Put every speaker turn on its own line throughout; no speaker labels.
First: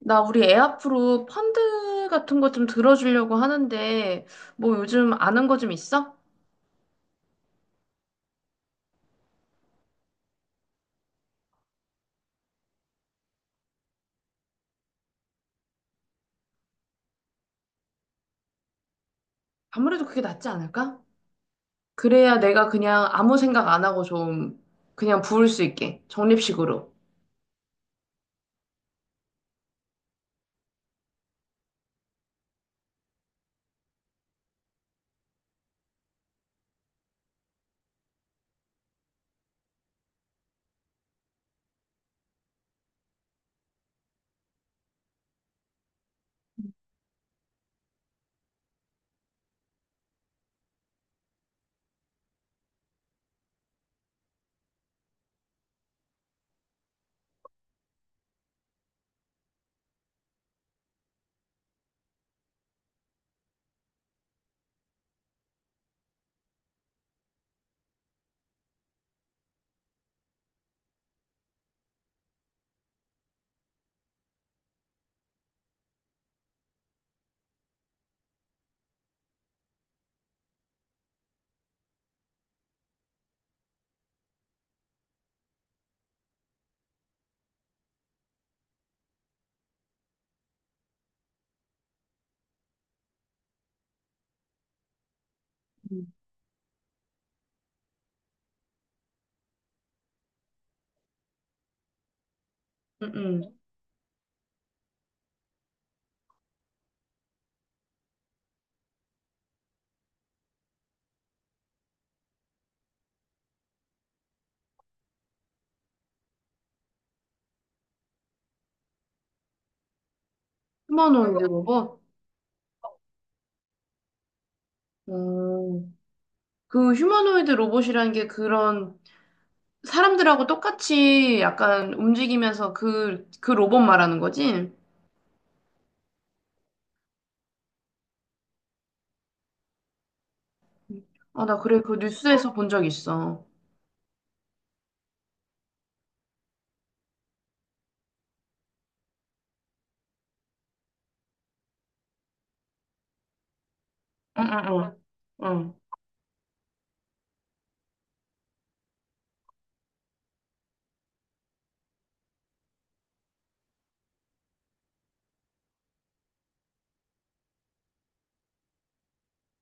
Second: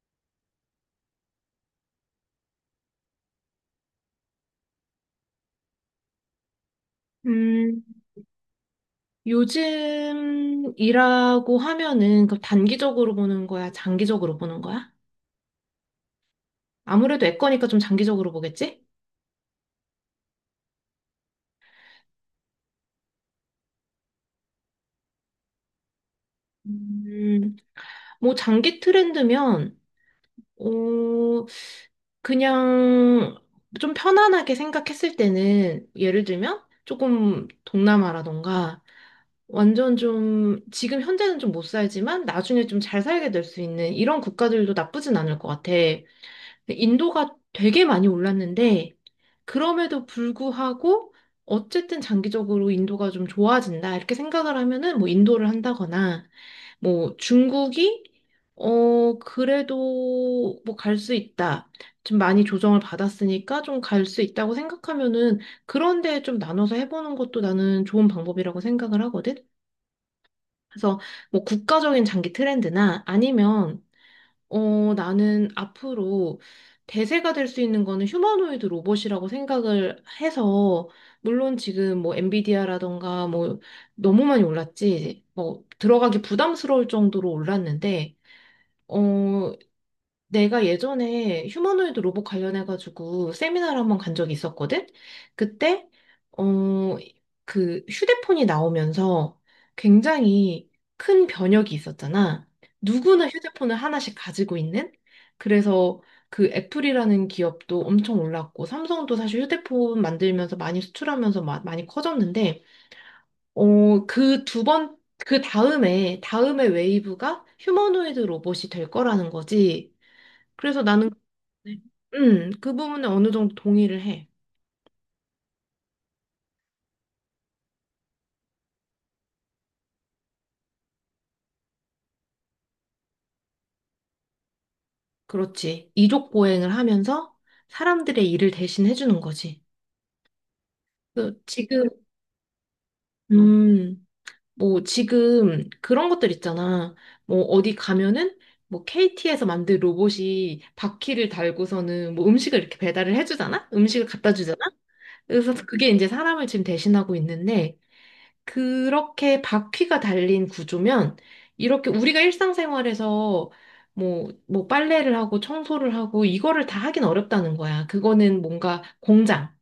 나 우리 애 앞으로 펀드 같은 거 좀 들어주려고 하는데, 뭐 요즘 아는 거 좀 있어?
음, 요즘 이라고 하면은 그 단기적으로 보는 거야? 장기적으로 보는 거야? 아무래도 애 거니까 좀 장기적으로 보겠지?
아무래도 그게 낫지 않을까? 그래야 내가 그냥 아무 생각 안 하고 좀 그냥 부을 수 있게, 적립식으로.
음, 뭐 장기 트렌드면, 어, 그냥 좀 편안하게 생각했을 때는 예를 들면 조금 동남아라던가 완전 좀 지금 현재는 좀 못 살지만 나중에 좀 잘 살게 될 수 있는 이런 국가들도 나쁘진 않을 것 같아. 근데 인도가 되게 많이 올랐는데 그럼에도 불구하고 어쨌든 장기적으로 인도가 좀 좋아진다 이렇게 생각을 하면은 뭐 인도를 한다거나 뭐 중국이 그래도 뭐 갈 수 있다. 좀 많이 조정을 받았으니까 좀 갈 수 있다고 생각하면은 그런 데좀 나눠서 해보는 것도 나는 좋은 방법이라고 생각을 하거든. 그래서 뭐 국가적인 장기 트렌드나 아니면 나는 앞으로 대세가 될 수 있는 거는 휴머노이드 로봇이라고 생각을 해서, 물론 지금 뭐 엔비디아라던가 뭐 너무 많이 올랐지, 뭐 들어가기 부담스러울 정도로 올랐는데, 어, 내가 예전에 휴머노이드 로봇 관련해가지고 세미나를 한 번 간 적이 있었거든? 그때,
음.
어, 그 휴대폰이 나오면서 굉장히 큰 변혁이 있었잖아.
응,
누구나
응.
휴대폰을 하나씩 가지고 있는? 그래서 그 애플이라는 기업도 엄청 올랐고, 삼성도 사실 휴대폰 만들면서 많이 수출하면서 많이 커졌는데, 어, 그 두 번, 그 다음에 웨이브가 휴머노이드 로봇이 될 거라는 거지. 그래서 나는
휴머노이드
네.
로봇?
그 부분은 어느 정도 동의를 해.
어, 그 휴머노이드 로봇이라는 게 그런 사람들하고 똑같이 약간 움직이면서 그 로봇 말하는 거지?
그렇지. 이족 보행을 하면서 사람들의 일을 대신 해주는 거지. 그
아, 나
지금,
그 뉴스에서 본 적 있어.
음, 뭐 지금 그런 것들 있잖아. 뭐 어디 가면은 뭐 KT에서 만든 로봇이 바퀴를 달고서는 뭐 음식을 이렇게 배달을 해주잖아? 음식을 갖다
응,
주잖아?
응, 응.
그래서
응.
그게 이제 사람을 지금 대신하고 있는데 그렇게 바퀴가 달린 구조면 이렇게 우리가 일상생활에서 뭐 빨래를 하고 청소를 하고 이거를 다 하긴 어렵다는 거야. 그거는 뭔가 공장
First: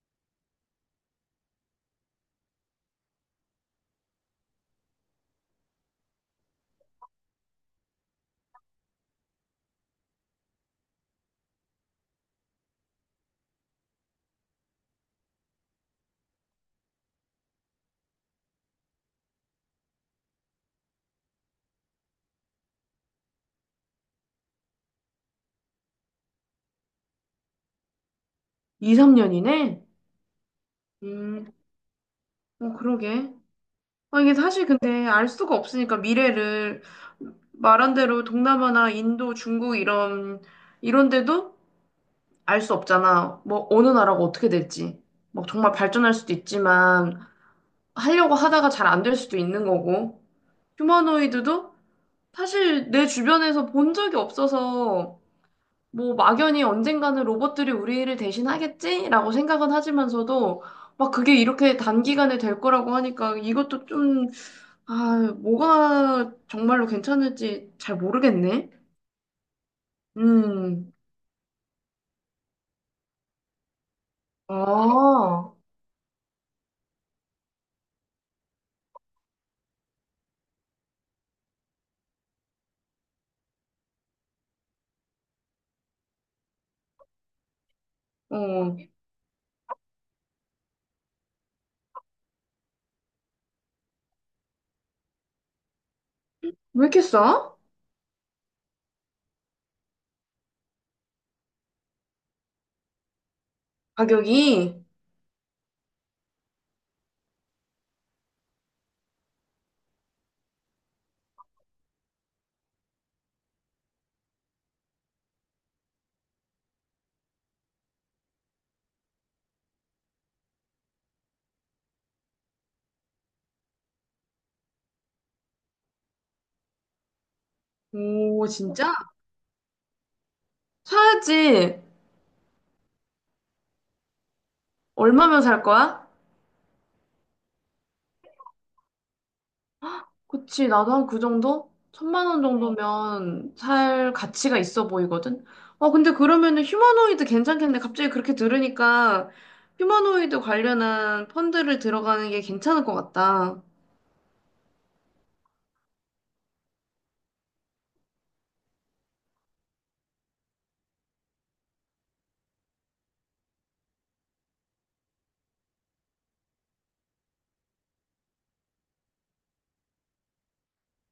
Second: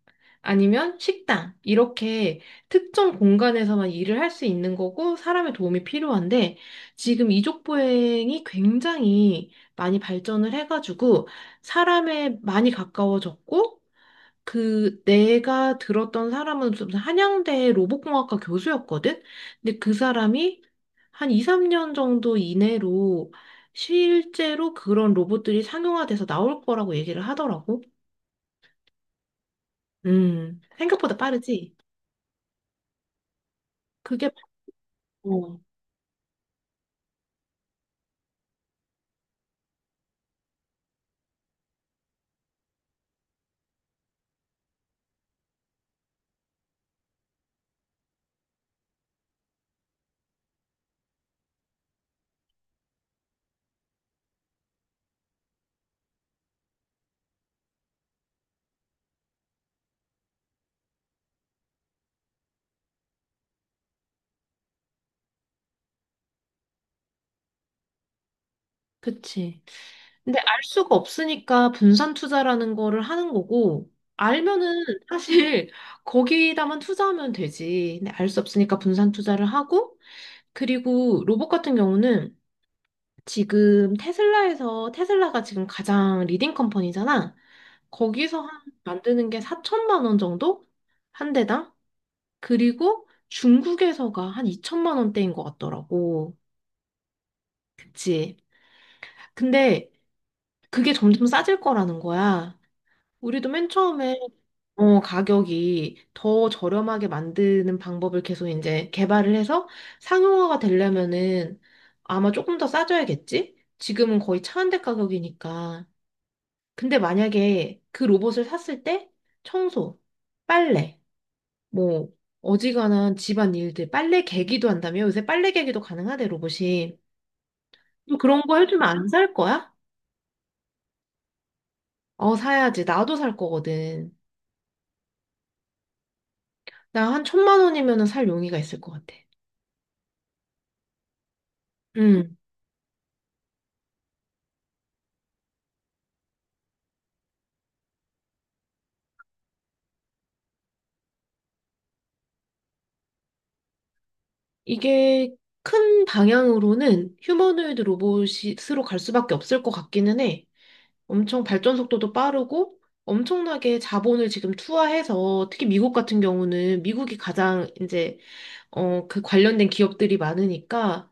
아니면 식당 이렇게 특정 공간에서만 일을 할 수 있는 거고 사람의 도움이 필요한데 지금 이족 보행이 굉장히 많이 발전을 해가지고 사람에 많이 가까워졌고 그 내가 들었던 사람은 좀 한양대 로봇공학과 교수였거든? 근데 그 사람이 한 2, 3년 정도 이내로 실제로 그런 로봇들이 상용화돼서 나올 거라고 얘기를 하더라고.
2, 3년이네?
생각보다
음,
빠르지?
어, 그러게. 아,
그게,
이게 사실 근데 알 수가
어,
없으니까 미래를 말한 대로 동남아나 인도, 중국 이런 데도 알 수 없잖아. 뭐 어느 나라가 어떻게 될지. 막 정말 발전할 수도 있지만 하려고 하다가 잘 안 될 수도 있는 거고. 휴머노이드도 사실 내 주변에서 본 적이 없어서 뭐 막연히 언젠가는 로봇들이 우리를 대신하겠지라고 생각은 하지만서도 막 그게 이렇게 단기간에 될 거라고 하니까 이것도 좀 아, 뭐가 정말로 괜찮을지 잘 모르겠네.
그치. 근데 알
음,
수가 없으니까 분산 투자라는 거를 하는 거고,
아,
알면은
어,
사실 거기다만 투자하면 되지. 근데 알 수 없으니까 분산 투자를 하고, 그리고 로봇 같은 경우는 지금 테슬라에서 테슬라가 지금 가장 리딩 컴퍼니잖아. 거기서
왜
만드는 게 4천만 원 정도 한 대당. 그리고 중국에서가 한 2천만 원대인 것 같더라고.
이렇게 싸?
그치? 근데 그게 점점 싸질 거라는 거야. 우리도 맨 처음에
가격이?
가격이 더 저렴하게 만드는 방법을 계속 이제 개발을 해서 상용화가 되려면은 아마 조금 더 싸져야겠지? 지금은 거의 차한대 가격이니까. 근데 만약에 그 로봇을 샀을 때 청소, 빨래, 뭐 어지간한 집안 일들, 빨래 개기도 한다며? 요새 빨래 개기도 가능하대, 로봇이. 너 그런
오,
거 해주면
진짜?
안 살 거야?
사야지.
어, 사야지. 나도 살 거거든.
얼마면 살 거야?
나 한 천만 원이면은 살 용의가 있을 것 같아.
그치, 나도 한 그 정도? 천만
음,
원 응. 정도면 살 가치가 있어 보이거든? 어, 근데 그러면은 휴머노이드 괜찮겠네. 갑자기 그렇게 들으니까 휴머노이드 관련한 펀드를 들어가는 게 괜찮을 것 같다.
이게 큰 방향으로는 휴머노이드 로봇으로 갈 수밖에 없을 것 같기는 해. 엄청 발전 속도도 빠르고 엄청나게 자본을 지금 투하해서 특히 미국 같은 경우는 미국이 가장 이제 그 관련된 기업들이 많으니까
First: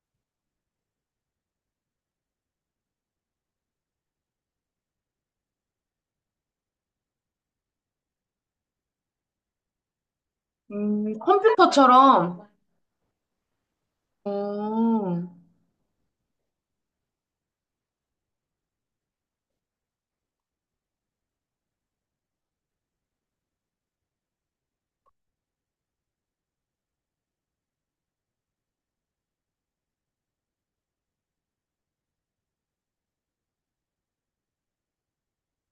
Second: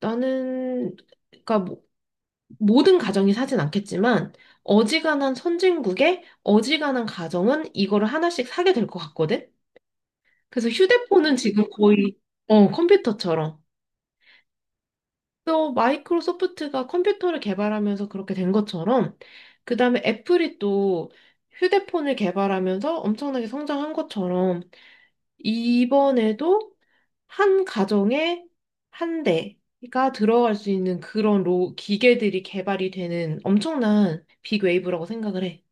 나는 그러니까 모든 가정이 사진 않겠지만 어지간한 선진국의 어지간한 가정은 이거를 하나씩 사게 될 것 같거든. 그래서 휴대폰은 지금 거의
컴퓨터처럼.
어, 컴퓨터처럼
어.
또 마이크로소프트가 컴퓨터를 개발하면서 그렇게 된 것처럼 그 다음에 애플이 또 휴대폰을 개발하면서 엄청나게 성장한 것처럼 이번에도 한 가정에 한 대가 들어갈 수 있는 그런 기계들이 개발이 되는 엄청난 빅웨이브라고 생각을 해.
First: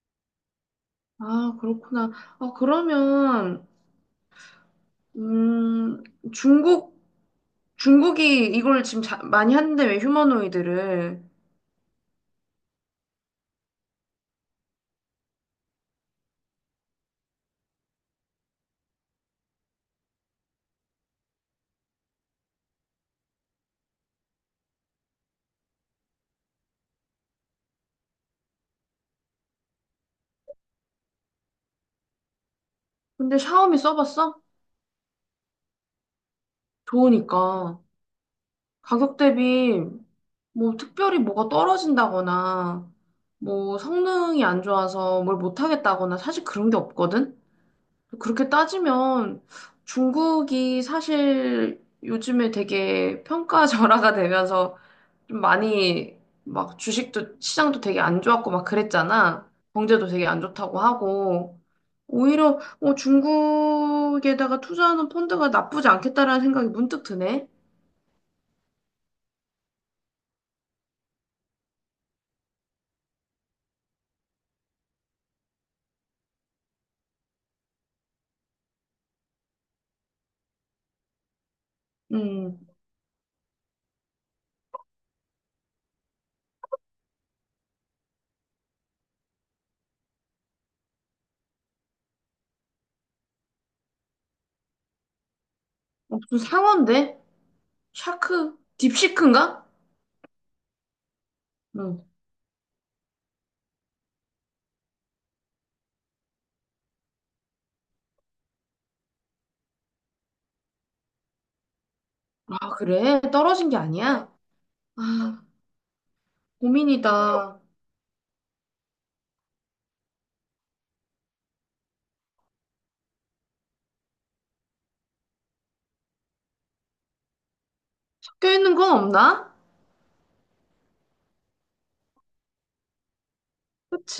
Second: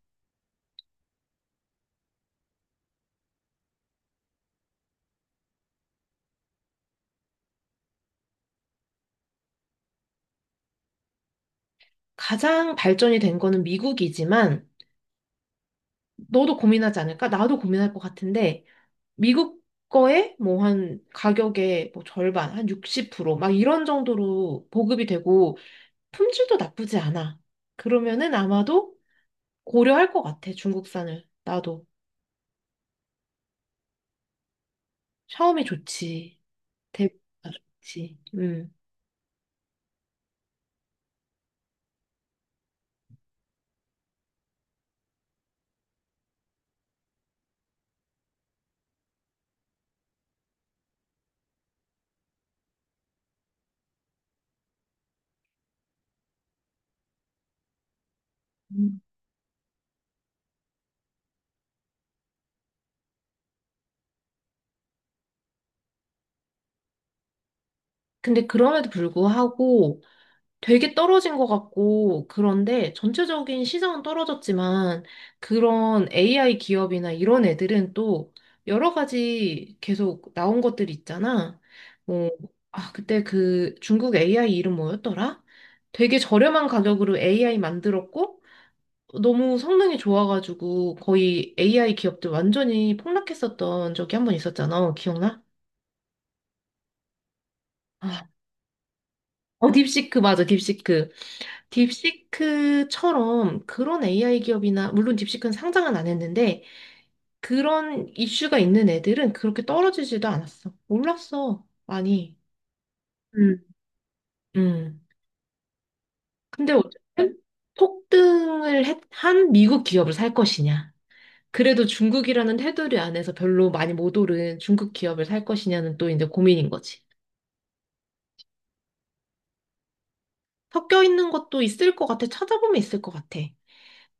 아, 그렇구나. 아, 그러면, 음, 중국, 중국이 이걸 지금 많이 하는데 왜 휴머노이드를.
가장 발전이 된 거는 미국이지만 너도 고민하지 않을까? 나도 고민할 것 같은데 미국 거에 뭐 한 가격의 뭐 절반, 한 60%막 이런 정도로 보급이 되고 품질도 나쁘지 않아. 그러면은 아마도 고려할 것 같아, 중국산을. 나도.
근데 샤오미 써봤어?
샤오미 좋지. 대부분 다
좋으니까.
좋지. 음.
가격 대비 뭐 특별히 뭐가 떨어진다거나, 뭐 성능이 안 좋아서 뭘 못하겠다거나 사실 그런 게 없거든? 그렇게 따지면 중국이 사실 요즘에 되게 평가절하가 되면서 좀 많이 막 주식도 시장도 되게 안 좋았고 막
음.
그랬잖아. 경제도 되게 안 좋다고 하고 오히려 어, 중국에다가 투자하는 펀드가 나쁘지 않겠다라는 생각이 문득 드네.
근데 그럼에도 불구하고 되게 떨어진 것 같고, 그런데 전체적인 시장은 떨어졌지만, 그런 AI 기업이나 이런 애들은 또 여러 가지 계속 나온 것들 있잖아. 뭐
음,
아, 그때 그 중국 AI 이름 뭐였더라? 되게 저렴한 가격으로 AI 만들었고, 너무 성능이 좋아가지고 거의 AI 기업들 완전히 폭락했었던 적이 한 번 있었잖아. 기억나?
어, 무슨 상어인데?
아,
샤크? 딥시크인가?
딥시크 맞아, 딥시크.
응.
딥시크처럼 그런 AI 기업이나, 물론 딥시크는 상장은 안 했는데, 그런 이슈가 있는 애들은 그렇게 떨어지지도 않았어. 올랐어. 많이.
아, 그래?
음.
떨어진 게 아니야?
음.
아,
근데
고민이다.
어쨌든 한 미국 기업을 살 것이냐. 그래도 중국이라는 테두리 안에서 별로 많이 못 오른 중국 기업을 살 것이냐는 또 이제 고민인 거지.
섞여 있는 건 없나?
섞여 있는 것도 있을 것 같아. 찾아보면 있을 것 같아.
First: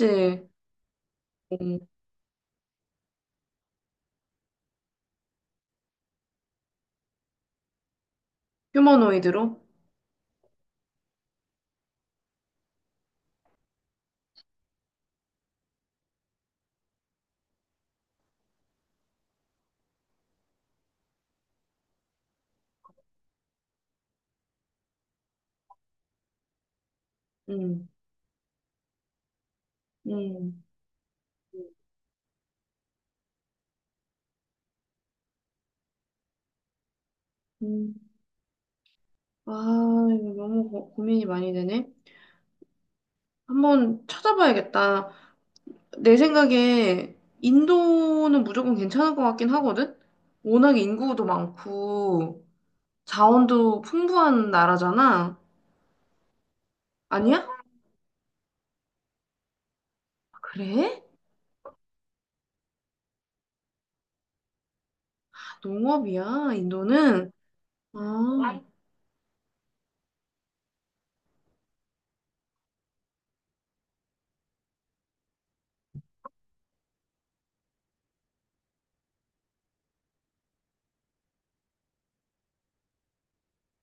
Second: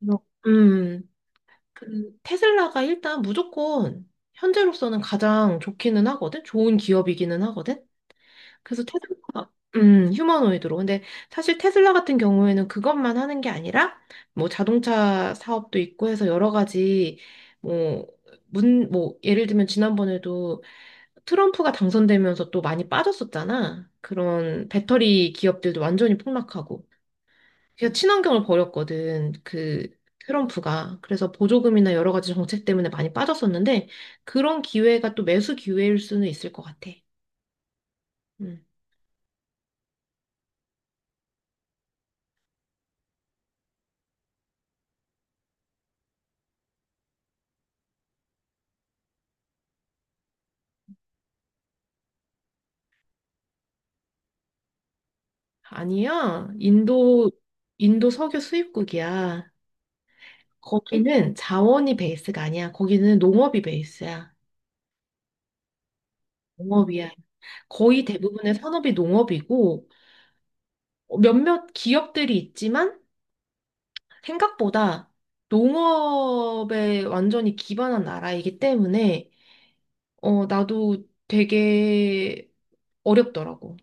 그래서
음,
그 테슬라가 일단 무조건 현재로서는 가장 좋기는 하거든? 좋은 기업이기는 하거든? 그래서
휴머노이드로?
테슬라가, 휴머노이드로. 근데 사실 테슬라 같은 경우에는 그것만 하는 게 아니라 뭐 자동차 사업도 있고 해서 여러 가지 뭐, 예를 들면 지난번에도 트럼프가 당선되면서 또 많이 빠졌었잖아. 그런 배터리 기업들도 완전히 폭락하고.
음,
제가 친환경을 버렸거든. 그
음,
트럼프가. 그래서 보조금이나 여러 가지 정책 때문에 많이 빠졌었는데 그런 기회가 또 매수 기회일 수는 있을 것 같아.
음.
음.
아, 이거 너무 고민이 많이 되네. 한번 찾아봐야겠다. 내 생각에 인도는 무조건 괜찮을 것 같긴 하거든? 워낙 인구도 많고, 자원도 풍부한 나라잖아.
아니야. 인도
아니야?
인도 석유 수입국이야.
그래?
거기는 자원이 베이스가 아니야. 거기는 농업이 베이스야.
아, 농업이야,
농업이야.
인도는.
거의 대부분의
아,
산업이 농업이고 몇몇 기업들이 있지만 생각보다 농업에 완전히 기반한 나라이기 때문에 나도 되게 어렵더라고.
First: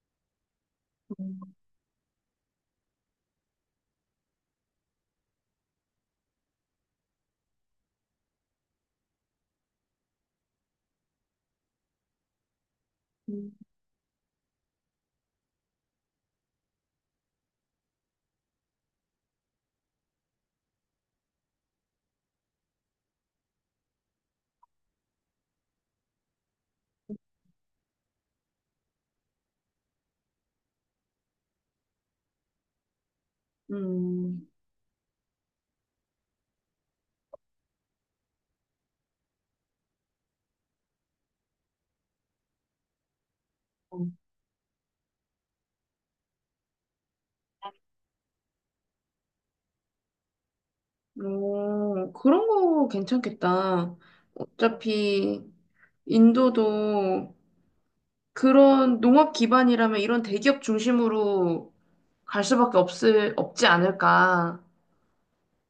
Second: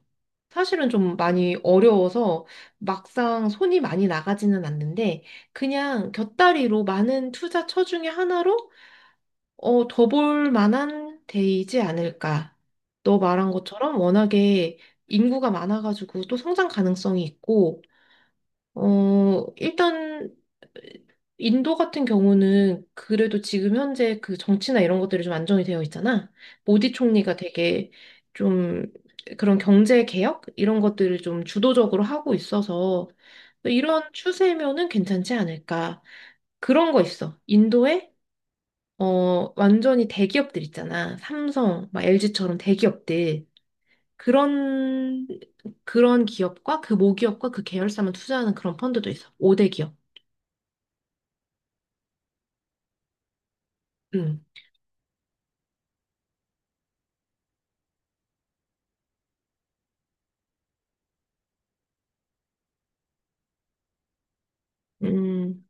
사실은 좀 많이 어려워서 막상 손이 많이 나가지는 않는데 그냥 곁다리로 많은 투자처 중에 하나로 더 볼 만한 데이지 않을까. 너 말한
음,
것처럼 워낙에 인구가 많아가지고 또 성장 가능성이 있고 일단, 인도 같은 경우는 그래도 지금 현재 그 정치나 이런 것들이 좀 안정이 되어 있잖아. 모디 총리가 되게 좀 그런 경제 개혁? 이런 것들을 좀 주도적으로 하고 있어서 이런
음.
추세면은 괜찮지 않을까. 그런 거 있어. 인도에, 완전히 대기업들 있잖아. 삼성, 막 LG처럼 대기업들. 그런, 그런 기업과 그 모기업과 그 계열사만 투자하는 그런 펀드도 있어. 5대 기업.
어, 그런 거 괜찮겠다.
음,
어차피 인도도 그런 농업 기반이라면 이런 대기업 중심으로 갈 수밖에 없지 않을까.
음,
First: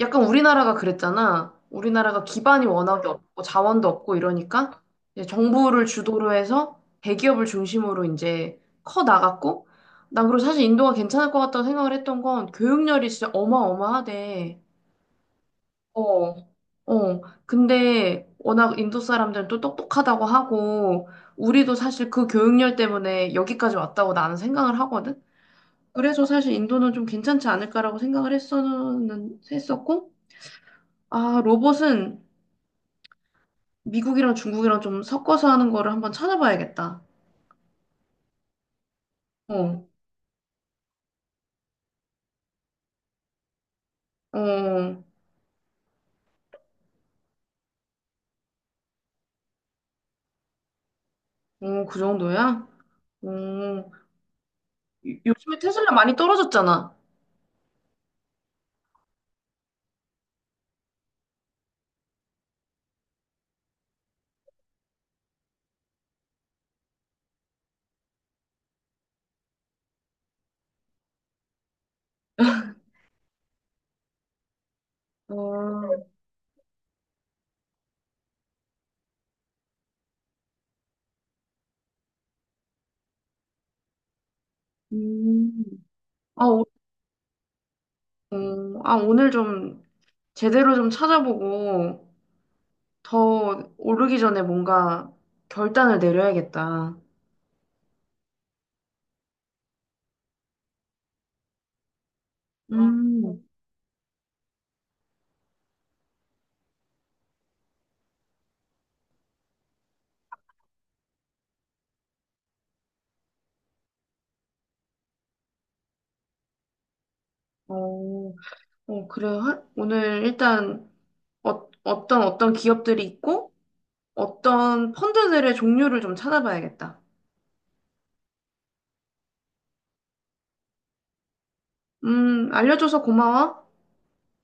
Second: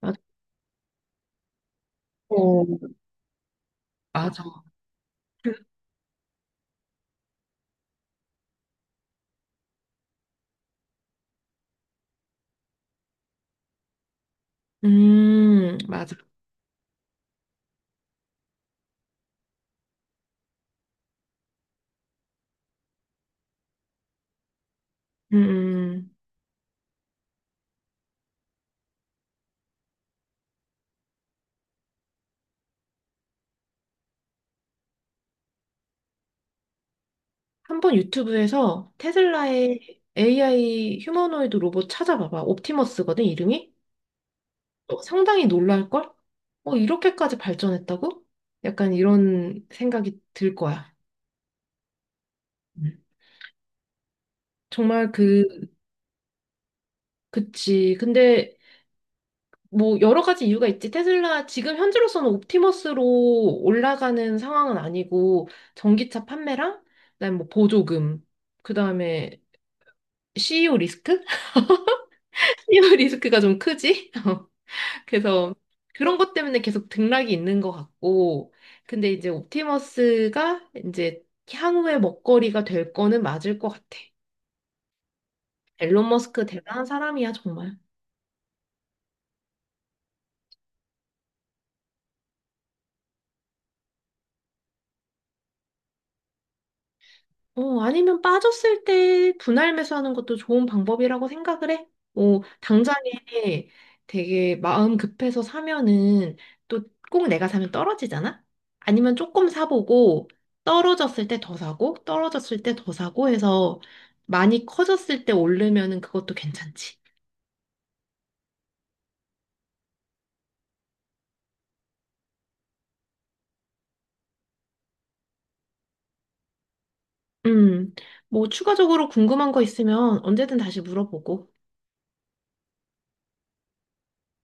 맞아.
약간 우리나라가 그랬잖아. 우리나라가
어,
기반이 워낙에 없고 자원도 없고
맞아.
이러니까 이제 정부를 주도로 해서 대기업을 중심으로 이제 커 나갔고, 난 그리고 사실 인도가 괜찮을 것 같다고 생각을 했던 건 교육열이 진짜 어마어마하대.
맞아.
어, 어. 근데 워낙 인도 사람들은 또 똑똑하다고 하고, 우리도 사실 그 교육열 때문에 여기까지 왔다고 나는 생각을 하거든?
음,
그래서 사실 인도는 좀 괜찮지 않을까라고 했었고, 아, 로봇은 미국이랑 중국이랑 좀 섞어서 하는 거를 한번 찾아봐야겠다.
한번 유튜브에서
어,
테슬라의 AI 휴머노이드 로봇 찾아봐봐. 옵티머스거든, 이름이?
어,
상당히 놀랄걸? 이렇게까지 발전했다고? 약간 이런 생각이 들 거야.
어, 그 정도야?
음.
어,
정말
요즘에 테슬라 많이 떨어졌잖아.
그치. 근데 뭐 여러 가지 이유가 있지. 테슬라 지금 현재로서는 옵티머스로 올라가는 상황은 아니고 전기차 판매랑 그다음에 뭐 보조금, 그다음에 CEO 리스크? CEO 리스크가 좀 크지? 그래서
어,
그런 것 때문에 계속 등락이 있는 것 같고 근데 이제 옵티머스가 이제 향후의 먹거리가 될 거는 맞을 것 같아.
음.
앨런
아,
머스크
오,
대단한 사람이야, 정말.
어, 아, 오늘 좀 제대로 좀 찾아보고 더 오르기 전에 뭔가 결단을 내려야겠다. 아,
아니면 빠졌을 때 분할 매수하는 것도 좋은 방법이라고 생각을 해. 당장에
음,
되게 마음 급해서 사면은 또 꼭 내가 사면 떨어지잖아? 아니면 조금 사보고 떨어졌을 때 더 사고 떨어졌을 때 더 사고 해서 많이 커졌을 때 오르면은 그것도 괜찮지.
어, 어, 그래. 오늘 일단 어, 어떤 기업들이 있고 어떤 펀드들의 종류를 좀 찾아봐야겠다.
음, 뭐 추가적으로 궁금한 거 있으면 언제든 다시 물어보고.
알려줘서 고마워.